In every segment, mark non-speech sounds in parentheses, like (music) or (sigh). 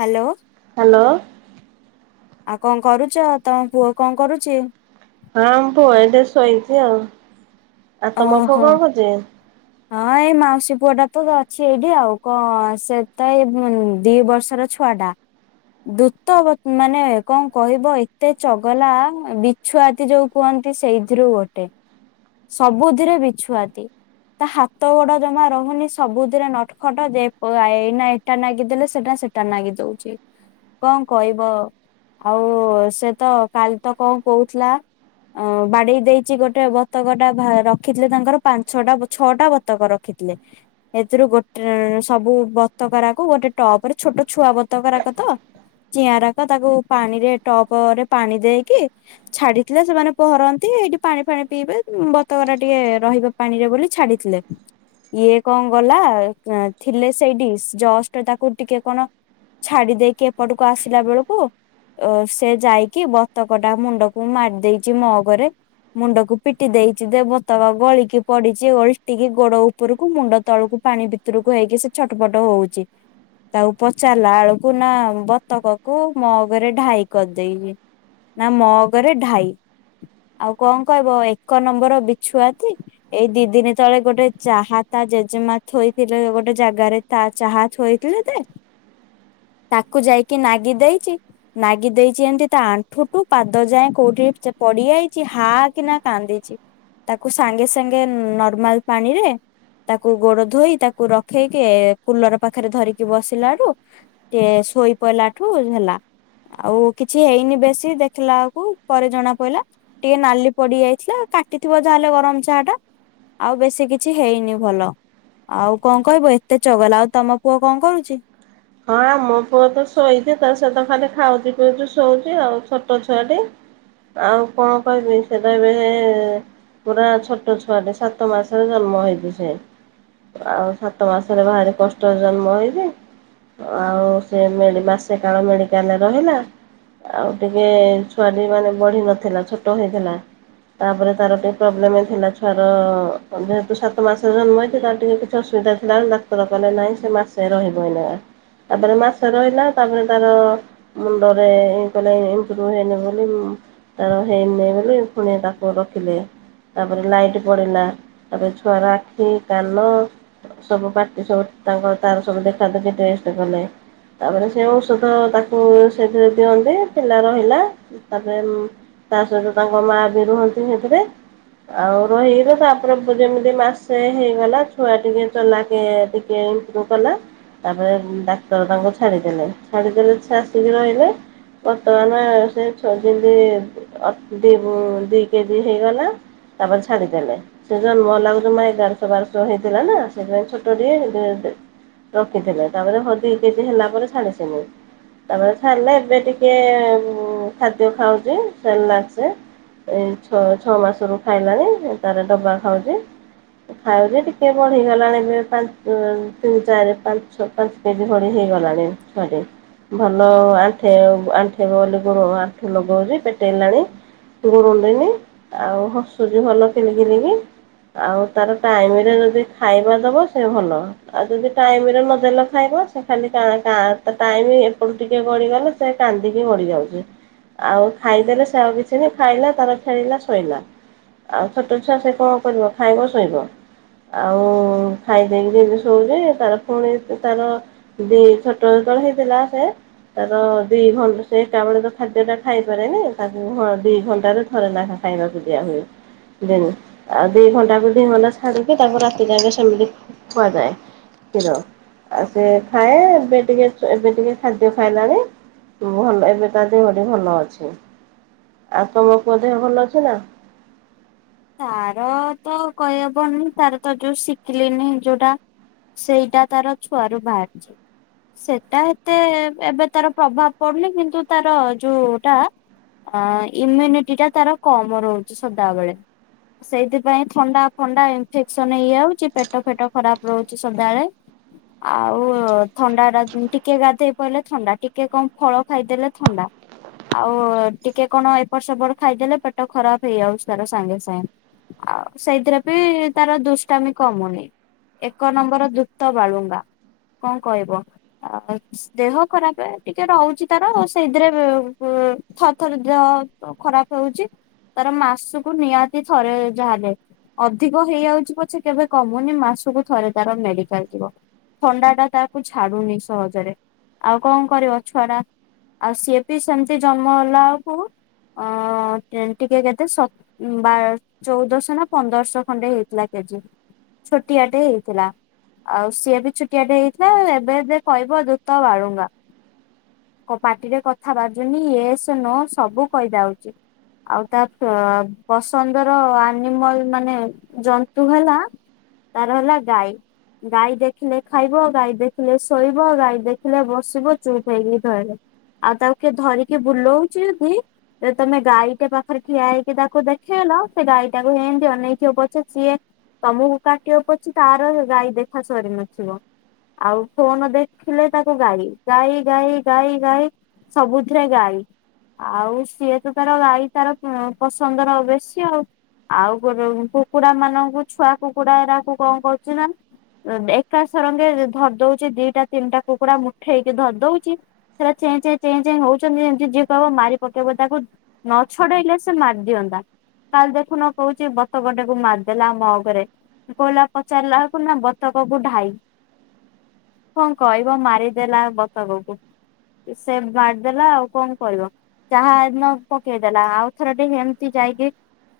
Hello. Hello. ଆଉ କଣ କରୁଚ ତମ ପୁଅ କଣ କରୁଚି। ହଁ ପୁଅ ଏଟି ଶୋଇଚି ଆଉ। ଆଉ ତମ ପୁଅ ଓହୋ କଣ କରୁଛି? ହଁ ଏଇ ମାଉସୀ ପୁଅ ଟା ତ ଅଛି ଏଇଠି ଆଉ କଣ ସେ ତ ଏଇ ଦି ବର୍ଷର ଛ ଛୁଆ ଟା ଦୂତ ମାନେ କଣ କହିବ ଏତେ ଚଗଲା ବିଛୁଆତି ଯୋଉ କୁହନ୍ତି ସେଇଥିରୁ ଗୋଟେ ସବୁଥିରେ ବିଛୁଆତି ତା ହାତ ଗୋଡ ଜମା ରହୁନି ସବୁଥିରେ ନଟଖଟ ଯେ ଏଇ ଏଇଟା ନାଗିଦେଲେ ସେଟା ସେ ଟା ନାଗି ଦଉଛି କଣ କହିବ ଆଉ ସେ ତ କାଲି ତ କଣ କହୁଥିଲା ଅ ବାଡେଇ ଦେଇଛି ଗୋଟେ ବ ବତକ ଟା ରଖିଥିଲେ ତାଙ୍କର ପାଞ୍ଚଟା ଛଅ ଛଅଟା ବତକ ରଖିଥିଲେ ଏଥିରୁ ଗୋଟେ ସବୁ ବତକରାକୁ ଗୋଟେ ଟପ ରେ ଛୋଟ ଛୁଆ ବତକରାକ ତ ଚିଆଁରାକ ତାକୁ ପାଣିରେ ଟପରେ ପାଣି ଦେଇକି ଛାଡିଥିଲେ ସେମାନେ ପହଁରନ୍ତି ଏଇଠି ପାଣି ଫାଣି ପିଇବେ ବତକରା ଟିକେ ରହିବା ପାଣିରେ ବୋଲି ଛାଡିଥିଲେ ଇଏ କଣ ଗଲା ଥିଲେ ସେଇଠି ଜଷ୍ଟ ତାକୁ ଟିକେ କଣ ଛାଡି ଦେଇକି ଏପଟକୁ ଆସିଲା ବେଳକୁ ଅ ସେ ଯାଇକି ବତକ ଟା ମୁଣ୍ଡକୁ ମାରି ଦେଇଛି ମଗରେ ମୁଣ୍ଡକୁ ପିଟି ଦେଇଛି ଦେ ବତକ ଗଳିକି ପଡିଛି ଓଲିଟିକି ଗୋଡ ଉପରକୁ ମୁଣ୍ଡ ତଳକୁ ପାଣି ଭିତରକୁ ହେଇକି ସେ ଛଟପଟ ହଉଛି ତାକୁ ପଚାରିଲା ବେଳକୁ ନା ବତକକୁ ମଗରେ ଢାଇ କରିଦେଇଛିି ନା ମଗରେ ଢାଇ ଆଉ କଣ କହିବ ଏକ ନମ୍ବର ବିଛୁଆତି ଏଇ ଦି ଦିନ ତଳେ ଗୋଟେ ଚାହା ତା ଜେଜେମା ଥୋଇଥିଲେ ଗୋଟେ ଜାଗାରେ। ତା ଚାହା ଥୋଇଥିଲେ ଯେ ତାକୁ ଯାଇକି ନାଗି ଦେଇଛି। ନାଗି ଦେଇଛି ଏମିତି ତା ଆଣ୍ଠୁଠୁ ପାଦ ଯାଏ କୋଉଠି ପଡିଯାଇଛି ହା କିନା। କାନ୍ଦିଛି ତାକୁ ସାଙ୍ଗେ ସାଙ୍ଗେ ନର୍ମାଲ ପାଣିରେ ତାକୁ ଗୋଡ ଧୋଇ ତାକୁ ରଖେଇକି କୁଲର ପାଖରେ ଧରିକି ବସିଲା ଠୁ ଏ ଶୋଇପଇଲାଠୁ ହେଲା। ଆଉ କିଛି ହେଇନି ବେଶୀ ଦେଖିଲା ବେଳୁକୁ ପରେ ଜଣା ପଇଲା ଟିକେ ନାଲି ପଡିଯାଇ ଥିଲା କାଟିଥିବ ଯାହେଲେ ଗରମ ଚାହା ଟା ଆଉ ବେଶୀ କିଛି ହେଇନି ଭଲ। ଆଉ କଣ କହିବ ଏତେ ଚଗଲା, ଆଉ ତମ ପୁଅ କଣ କରୁଚି ହଁ ଆମ ପୁଅ ତ ଶୋଇଚି ତା ସହିତ ଖାଲି ଖାଉଚି ପିଉଚି ଶୋଉଚି ଆଉ ଛୋଟ ଛୁଆଟି। ଆଉ କଣ କହିବି ସିଏତ ଏବେ ପୁରା ଛୋଟ ଛୁଆଟା ସାତ ମାସରେ ଜନ୍ମ ହେଇଛି ସିଏ। ଆଉ ସାତ ମାସରେ ଭାରି କଷ୍ଟରେ ଜନ୍ମ ହେଇଛିି। ଆଉ ସେ ମେଡ଼୍ ମାସେ କାଳ ମେଡିକାଲରେ ରହିଲା। ଆଉ ଟିକେ ଛୁଆଟି ମାନେ ବଢି ନଥିଲା ଛୋଟ ହେଇଥିଲା। ତାପରେ ତାର ଟିକେ ପ୍ରୋବ୍ଲେମ ଥିଲା ଛୁଆର ଯେହେତୁ ସାତ ମାସରେ ଜନ୍ମ ହେଇଥୂଲା ଟିକେ ଅସୁବିଧା ଥିଲା ବୋଲି ଡାକ୍ତର କହିଲେ ନାଇଁ ସେ ମାସେ ରହିବ ଏଇନା। ତାପରେ ମାସେ ରହିଲା ତାପରେ ତାର ମୁଣ୍ଡରେ ଇଁ କହିଲେ ଇଂପୃଭୁ ହେଇନି ବୋଲି ତାର ହେଇନି ବୋଲି ପୁଣି ତାକୁ ରଖିଲେ। ତାପରେ ଲାଇଟ ପଡିଲା ତାପରେ ଛୁଆ ର ଆଖି, କାନ ସବୁ ପାର୍ଟି ସବୁ ତାଙ୍କର ତାର ସବୁ ଦେଖା ଦେଖି ଟେଷ୍ଟେ କଲେ। ତାପରେ ସେ ଔଷଧ ତାକୁ ସେଥିରେ ଦିଅନ୍ତି ପିଲା ରହିଲା ତାପର ଉଁ ତା ସହିତ ତାଙ୍କ ମା ବି ରୁହନ୍ତି ସେଥିରେ। ଆଉ ରହିକିନି ତା ଉପରେ ପରେ ଯେମିତି ମାସେ ହେଇଗଲା ଛୁଆ ଟିକେ ଚଲାକେ ଟିକେ କଲା ତାପରେ ଡାକ୍ତର ତାଙ୍କୁ ଛାଡିଦେଲେ ଛାଡିଦେଲେ ସେ ଆସିକି ରହିଲେ ବର୍ତ୍ତମାନ ସେ ଛ ଦିନି ଦି କେଜି ହେଇଗଲା। ତାପରେ ଛାଡ଼ିଦେଲେ। ସେ ଜନ୍ମ ହେଲା କୁ ଜମା ଏଗାରଶହ ବାରଶହ ହେଇଥିଲା ନା ସେଥିପାଇଁ ଛୋଟୋଟିଏ ସେ ରଖିଥିଲେ ତାପରେ ହ ଦି କେଜି ହେଲା ପରେ ଛାଡିସିନ୍ତି। ତାପରେ ଛାଡିଲେ ଏବେ ଟିକେ ଖାଦ୍ୟ ଖାଉଚି ସେରେଲାକ୍ସ। ଏ ଛ ଛଅ ମାସରୁ ଖାଇଲାଣି ତାର ଡବା ଖାଉଚି। ଖାଉଚି ଟିକେ ବଢିଗଲାଣି ଏବେ ପାଞ୍ଚ୍ ତିନି, ଚାରି, ପାଞ୍ଚ ଛଅ ପାଞ୍ଚ କେଜି ଭଳି ହେଇଗଲାଣି ଛୁଆଟି। ଭଲ ଆଣ୍ଠେଇଵ ଆଣ୍ଠେଇବ ବୋଲି ଗୋଡ ଆଣ୍ଠୁ ଲଗଉଚି ପେଟେଇଲାଣି। ଗୁରୁଣ୍ଡିନି ଆଉ ହସୁଛି ଭଲ ଖିଲିଖିଲିକି। ଆଉ ତାର ଟାଇମିରେ ଯଦି ଖାଇବା ଦବ ସେ ଭଲ ଆଉ ଯଦି ଟାଇମିରେ ନଦ ଦେଲେ ଖାଇବ ସେ ଖାଲି ଟା ଟା ଟାଇମ ଏପଟୁ ଟିକେ ଗଡି ଗଲେ ସେ କାନ୍ଦିକି ଗଡି ଯାଉଚି। ଆଉ ଖାଇଦେଲେ ସେ ଆଉ କିଛି ନାହିଁ ଖାଇଲା ତାର ଖେଳିଲା ଶୋଇଲା। ଆଉ ଛୋଟ ଛୁଆ ସେ କଣ କରିବ ଖାଇବ ଶୋଇବ। ଆଉ ଖାଇ ଦେଇକିରି ଶୋଉଚି ତାର ଫୁଣି ସେ ତାର ଦି ଛୋଟ ଯେତେବେଳେ ହେଇଥିଲା ସେ ତାର ଦି ଘଣ୍ଟା ସେ ଏକା ବେଳେ ତ ଖାଦ୍ୟ ଟା ଖାଇପାରେନି ତାକୁ ହଁ ଦି ଘଣ୍ଟାରେ ଥରେ ନାଖା ଖାଇବାକୁ ଦିଆ ହୁଏ। ଦିନ୍ ଆଉ ଦି ଘଣ୍ଟାକୁ ଦି ଘଣ୍ଟା ଛାଡ଼ିକି ତାକୁ ରାତି ଯାକେ ସେମିତି ଖୁଆଯାଏ। କ୍ଷୀର। ଆଉ ସେ ଖାଏ ଏବେ ଟିକେ ଏବେ ଟିକେ ଖାଦ୍ୟ ଖାଇଲାଣି। ଭଲ ଏବେ ତା ଦେହଟି ଭଲ ଅଛି, ଆଉ ତମ ପୁଅ ଦେହ ଭଲ ଅଛି ନା? ତାର ତ କହିହବନି ତାର ତ ଯୋଉ ଶିକିଲିନି ଯୋଉଟା ସେଇଟା ତାର ଛୁଆରୁ ବାହାରିଚି। ସେଟା ଏତେ ଏବେ ତାର ପ୍ରଭାବ ପଡୁନି କିନ୍ତୁ ତାର ଯୋଉ ଟା ଅ ଇମ୍ୟୁନିଟି ଟା ତାର କମ ରହୁଛି ସଦାବେଳେ। ସେଇଥିପାଇଁ ଥଣ୍ଡା ଫଣ୍ଡା ଇନଫେକ୍ସନ ହେଇଯାଉଛି ପେଟ ଫେଟ ଖରାପ ରହୁଛି ସଦାବେଳେ। ଆଉ ଥଣ୍ଡାଟା ଟିକେ ଗାଧେଇ ପଇଲେ ଥଣ୍ଡା ଟିକେ କମ ଫଳ ଖାଇଦେଲେ ଥଣ୍ଡା। ଆଉ ଟିକେ କଣ ଏପଟ ସେପଟ ଖାଇଦେଲେ ପେଟ ଖରାପ ହେଇଯାଉଛି ତାର ସାଙ୍ଗେ ସା ହୁଁ ଆଉ ସେଇଥିରେ ବି ତାର ଦୁଷ୍ଟାମି କମୁନି। ଏକ ନମ୍ବର ଯୁତ ବାଳୁଙ୍ଗା କଣ କହିବ ଦେହ ଖରାପେ ଟିକେ ରହୁଛି ତାର ସେଇଥିରେ ଥଥର ଦେହ ଖରାପେ ହଉଛି ତାର ମାସକୁ ନିହାତି ଥରେ ଯାହା ହେଲେ ଅଧିକ ହେଇଯାଉଛି ପଛେ କେବେ କମୁନି ମାସକୁ ଥରେ ତାର ମେଡିକାଲ ଜିବ। ଥଣ୍ଡାଟା ତାକୁ ଛାଡୁନି ସହଜରେ ଆଉ କଣ କରିବ ଛୁଆ ଟା ଆଉ ସିଏ ବି ସେମତି ଜନ୍ମ ହେଲା ଆଳକୁ ଅଁ ଟ ଟିକେ କେତେ ଶ ବାର ଚଉଦଶହ ନା ପନ୍ଦରଶହ ଖଣ୍ଡେ ହେଇଥିଲା କେଜି ଛୋଟିଆଟେ ହେଇଥିଲା। ଆଉ ସିଏ ବି ଛୁଟିଆଟେ ହେଇଥିଲା ଏବେ ଏବେ କହିବ ଦୂତ ବାଡୁଙ୍ଗା। ଓ ପାଟିରେ କଥା ବାଜୁନି ୟେସ ନୋ ସବୁ କହିଜାଉଛି। ଆଉ ତା ଫ୍ ପସନ୍ଦର ଆନିମଲ ମାନେ ଜନ୍ତୁ ହେଲା ତାର ହେଲା ଗାଈ। ଗାଈ ଦେଖିଲେ ଖାଇବ ଗାଈ ଦେଖିଲେ ଶୋଇବ ଗାଈ ଦେଖିଲେ ବସିବ ଚୁପ୍ ହେଇକି ଧଇଲେ। ଆଉ ତାକୁ କିଏ ଧରିକି ବୁଲଉଛି ଦି ତମେ ଗାଈଟେ ପାଖରେ ଠିଆ ହେଇକି ତାକୁ ଦେଖ ଖିଲା ସେ ଗାଈଟାକୁ ହେନ୍ତୀ ଅନେଇଥିବ ପଛେ ସିଏ ତମକୁ କାଟିବା ପଛେ ତାର ଗାଈ ଦେଖା ସରିନଥିବ। ଆଉ ଫୋନ ଦେଖିଲେ ତାକୁ ଗାଳି ଗାଈ ଗାଈ ଗାଈ ଗାଈ ସବୁଥିରେ ଗାଈ ଆଉ ସିଏ ତ ତାର ଗାଈ ତାର ପ ପସନ୍ଦର ଏବେ ସି ଆଉ। ଆଉ ଗୋ କୁକୁଡା ମାନଙ୍କୁ ଛୁଆ କୁକୁଡାରାକୁ କଣ କରୁଛି ନା ଏକା ସରଙ୍ଗେ ଧରି ଦଉଛି ଦିଟା ତିନିଟା କୁକୁଡା ମୁଠେଇକି ଧରି ଦଉଛି। ସେରା ଚେଁ ଚେଁ ଚେଁ ଚେଁ ହୋଉଛନ୍ତି ଯେମତିି ଯିଏ କହିବ ମାରି ପକେଇବ ତାକୁ। ନଛଡେଇଲେ ସେ ମାରି ଦିଅନ୍ତା। କାଲି ଦେଖୁନ କହୁଛି ବତକ ଟାକୁ ମାରିଦେଲା ମଗରେ। କହିଲା ପଚାରିଲା ବେଳକୁ ନା ବତକବୁ ଢାଇ। କଣ କହିବ ମାରିଦେଲା ବତକକୁ। ସେ ମାରିଦେଲା ଆଉ କଣ କହିବ। ଚାହା ହେଦିନ ପକେଇଦେଲା ଆଉ ଥରଟେ ହେମତି ଯାଇକି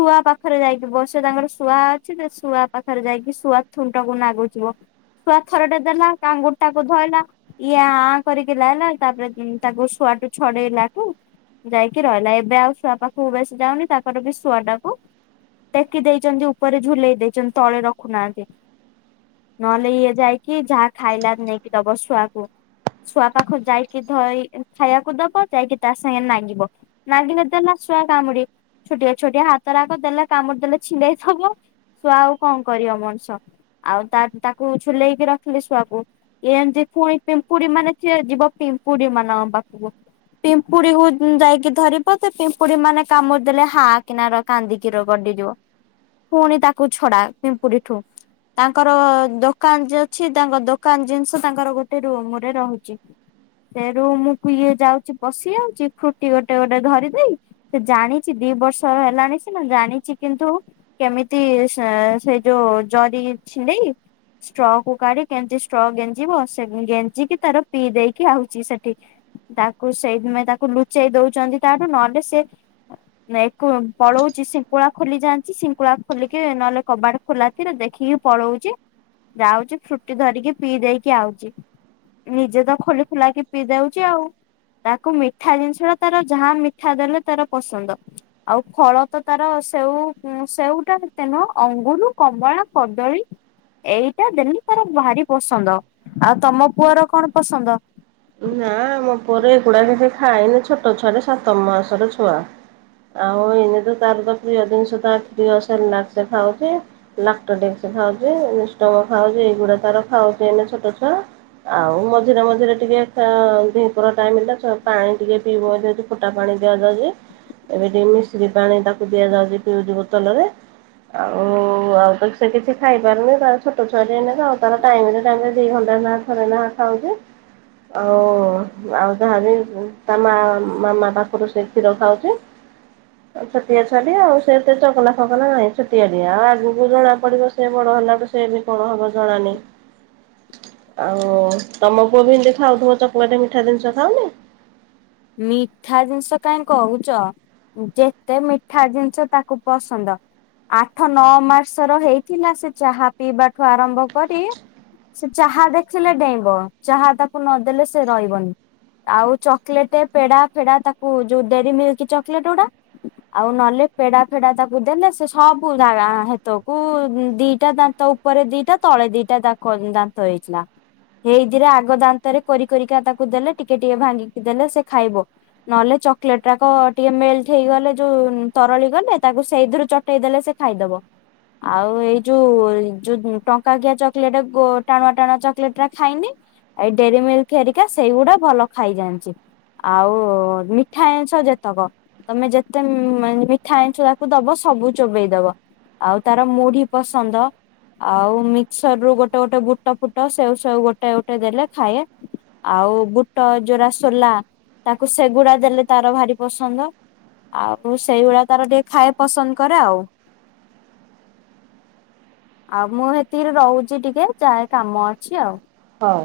ଶୁଆ ପାଖରେ ଯାଇକି ବ ସେ ତାଙ୍କର ଶୁଆ ଅଛି ନା ଶୁଆ ପାଖରେ ଯାଇକି ଶୁଆ ଥୁଣ୍ଟକୁୁ ନାଗୁଥିବ। ଶୁଆ ଥରଟେ ଦେଲା ତା ଆଙ୍ଗୁଠିଟାକୁ ଧଇଲା। ଇଏ ଆ କରିକି ଲାଇଲା ତାପରେ ତାକୁ ଶୁଆଠୁ ଛଡେଇଲାଠୁ ଯାଇକି ରହିଲା। ଏବେ ଆଉ ଶୁଆ ପାଖକୁ ବେଶି ଯାଉନି ତାକୁ ର ବି ଶୁଆ ଟାକୁ ଟେକି ଦେଇଛନ୍ତି ଉପରେ ଝୁଲେଇ ଦେଇଛନ୍ତି ତଳେ ରଖୁନାହାନ୍ତି। ନହେଲେ ଇଏ ଯାଇକି ଯାହା ଖାଇଲା ନେଇକି ଦବ ଶୁଆକୁ। ଛୁଆ ପାଖ ଯାଇକି ଧରି ଖାଇବାକୁ ଦବ ଯାଇକି ତା ସାଙ୍ଗେ ନାଗିବ। ନାଗିଲେ ଦେଲା ଶୁଆ କାମୁଡି ଛୋଟିଆ ଛୋଟିଆ ହାତ ରାକ ଦେଲେ କାମୁଡି ଦେଲେ ଛିଣ୍ଡେଇଦବ। ଶୁଆ ଆଉ କଣ କରିବ ମଣିଷ ଆଉ ତା ତାକୁ ଝୁଲେଇକି ରଖିଲେ ଶୁଆକୁ। ଏମତି ପୁଣି ପିମ୍ପୁଡି ମାନେ ସିଏ ଯିବ ପିମ୍ପୁଡି ମାନଙ୍କ ପାଖକୁ। ପିମ୍ପୁଡିକୁ ଯାଇକି ଧରିବ ତେ ପିମ୍ପୁଡି ମାନେ କାମୁଡି ଦେଲେ ହା ହା କିନା ର କାନ୍ଦିକିର ଗଡିଯିବ ପୁଣି ତାକୁ ଛଡା ପିମ୍ପୁଡିଠୁ। ତାଙ୍କର ଦୋକାନ ଯେ ଅଛି ତାଙ୍କ ଦୋକାନ ଜିନିଷ ତାଙ୍କର ଗୋଟେ ରୁମରେ ରହୁଛି। ସେ ରୁମ କୁ ଇଏ ଯାଉଛି ପଶି ଯାଉଛି ଫ୍ରୁଟି ଗୋଟେ ଗୋଟେ ଧରି ଦେଇ ସେ ଜାଣିଛି ଦି ବର୍ଷର ହେଲାଣି ସିନା ଜାଣିଛି କିନ୍ତୁ କେମିତି ସ ସେଇ ଯୋଉ ଜରି ଛିଣ୍ଡେଇ ଷ୍ଟ୍ର କୁ କାଢି କେମତି ଷ୍ଟ ଗେଞ୍ଜିବ ସେ ଗେଞ୍ଜିକି ତାର ପିଇ ଦେଇକି ଆଉଛି ସେଠି। ତାକୁ ସେଇଥିପାଇଁ ତାକୁ ଲୁଚେଇ ଦଉଛନ୍ତି ତାଠୁ ନହେଲେ ସେ ପଳଉଛି ଶିଙ୍କୁଳା ଖୋଲିଜାଣିଚି ଶିଙ୍କୁଳା ଖୋଲିକି ନହେଲେ କବାଟ ଖୋଲା କିରେ ଦେଖିକି ପଳଉଛି ଯାଉଛି ଫ୍ରୁଟି ଧରିକି ପିଇ ଦେଇକି ଆଉଛି। ନିଜେ ତ ଖୋଲି ଖୁଲାକି ପିଇ ଦେଉଛି ଆଉ। ତାକୁ ମିଠା ଜିନିଷର ତାର ଯାହା ମିଠା ଦେଲେ ତାର ପସନ୍ଦ। ଆଉ ଫଳ ତ ତାର ସେଉ ସେଉଟା ହେତେ ନୁହଁ ଅଙ୍ଗୁରୁ, କମଳା, କଦଳୀ ଏଇଟା ଡେଲି ତାର ଭାରି ପସନ୍ଦ। ଆଉ ତମ ପୁଅର କଣ ପସନ୍ଦ? ନା ମୋ ପୁଅର ଏଗୁଡା କିଛି ଖାଇନି ଛୋଟ ଛୁଆ ଯେ ସାତ ମାସର ଛୁଆ। ଆଉ ଏଇନେ ତ ତାର ତ ପ୍ରିୟ ଜିନିଷ ତାର ପ୍ରିୟ ସେର୍ଲାକ ସେ ଖାଉଚି। ଲାକ୍ଟୋଡେକ୍ସ ଖାଉଚ଼ି (unintelligible) ଖାଉଛି ଏଇଗୁଡା ତାର ଖାଉଛି ଏନେ ଛୋଟ ଛୁଆ। ଆଉ ମଝିରେ ମଝିରେ ଟିକେ ତା ଦିପହର ଟାଇମ ହେଲା ଛୁ ପାଣି ଟିକେ ପିଇବ ଯଦି ଫୁଟା ପାଣି ଦିଆଯାଉଚ଼ି। ଏବେ ଟିକେ ମିଶିରି ପାଣି ତାକୁ ଦିଆଯାଉଛି ପିଉଛି ବୋତଲରେ। ଆଉ ଆଉ ତ ସେ କିଛି ଖାଇପାରୁନି ତାର ଛୋଟ ଛୁଆ ସେ ଏନେକା ଆଉ ତାର ଟାଇମରେ ଟାଇମରେ ଦି ଘଣ୍ଟା ନା ଘରେ ନା ଖାଉଚି? ଆଉ ଆଉ ଯାହା ଯି ତା ମା ମାମା ପାଖରୁ ସେ କ୍ଷୀର ଖାଉଚ଼ି। ଛୋଟିଆ ଛୁଆଟିଏ ଆଉ ସେ ଏତେ ଚଗଲା, ଫଗଲା ନାହିଁ। ଛୁଆଟିଏ ଆଉ ଆଗକୁ ଜଣା ପଡିବ ସେ ବଡ ହେଲାଠୁ। ସେ ବି କଣ ହବ ଜଣାନି। ଆଉ ତମ ପୁଅ ବି ଏମିତି ଖାଉଥିବ ଚକୁୁଆଟେ ମିଠା ଜିନିଷ ଖାଉନି। ମିଠା ଜିନିଷ କାହିଁ କହୁଚ? ଯେତେ ମିଠା ଜିନିଷ ତାକୁ ପସନ୍ଦ। ଆଠ ନଅ ମାସର ହେଇଥିଲା। ସେ ଚାହା ପିଇବା ଠୁ ଆରମ୍ଭ କରି - - ସେ ଚାହା ଦେଖିଲେ ଡେଇଁବ। ଚାହା ତାକୁ ନଦେଲେ ସେ ରହିବନି ଆଉ ଚ ଲେଟ ପେଡ଼ା ଫେଡ଼ା ତାକୁ ଯୋଉ ଡେରି ମିଲ୍କି ଚକେଲେଟ ଗୁଡା ଆଉ ନହେଲେ ପେଡା ଫେଡା ତାକୁ ଦେଲେ ସେ ସବୁ ଜାଗା ହେତକୁ ଦିଟା ତା - - ଉପରେ ଦିଟା ତଳେ ଦିଟା ଦା କ ଦାନ୍ତ ହେଇଥିଲା। ଏଇଥିରେ ଆଗ ଦାନ୍ତରେ କୋରି କୋରିକା ତାକୁ ଦେଲେ ଟିକେ ଟିକେ ଭାଙ୍ଗିକି ଦେଲେ ସେ ଖାଇବ। ନହେଲେ ଚକୋଲେଟ ଟାକ ଟିକେ ମେଲଟ ହେଇଗଲେ ଯୋଉ ତରଳି ଗଲେ ତାକୁ ସେଇଥିରୁ ପଠେଇଦଲେ ସେ ଖାଇଦବ। ଆଉ ଏଇ ଯୋଉ ଯୋଉ ଟଙ୍କା କିିଆ ଚକୋଲେଟ ଟାଣୁଆ ଟାଣୁଆ ଚକଲେଟଟା ଖାଇନି। ଏଇ ଡେରିମିଲ୍କ ହେରିକା ସେଇଗୁଡା ଭଲ ଖାଇଯାଆନ୍ତି। ଆଉ ମିଠା ଜିନିଷ ଯେତକ ତମେ ଯେତେ ମିଠା ଜିନିଷ ତାକୁ ଦବ ସବୁ ଚୋବେଇ ଦବ। ଆଉ ତାର ମୁଢି ପସନ୍ଦ। ଆଉ ମିକ୍ସରରୁ ଗୋଟେ ଗୋଟେ ବୁଟ ଫୁଟ ସେଉ ସେଉ ଗୋଟେ ଗୋଟେ ଦେଲେ ଖାଏ। ଆଉ ବୁଟ ଯୋଉରା ସୋଲା ତାକୁ ସେଗୁଡା ଦେଲେ ତାର ଭାରି ପସନ୍ଦ। ଆଉ ସେଇଗୁଡ଼ା ତାର ଟିକେ ଖାଏ। ପସନ୍ଦ କରେ ଆଉ। ଆଉ ମୁଁ ସେତିକି ରହୁଛି ଟିକେ, ଯାଏ କାମ ଅଛି ଆଉ। ହଉ।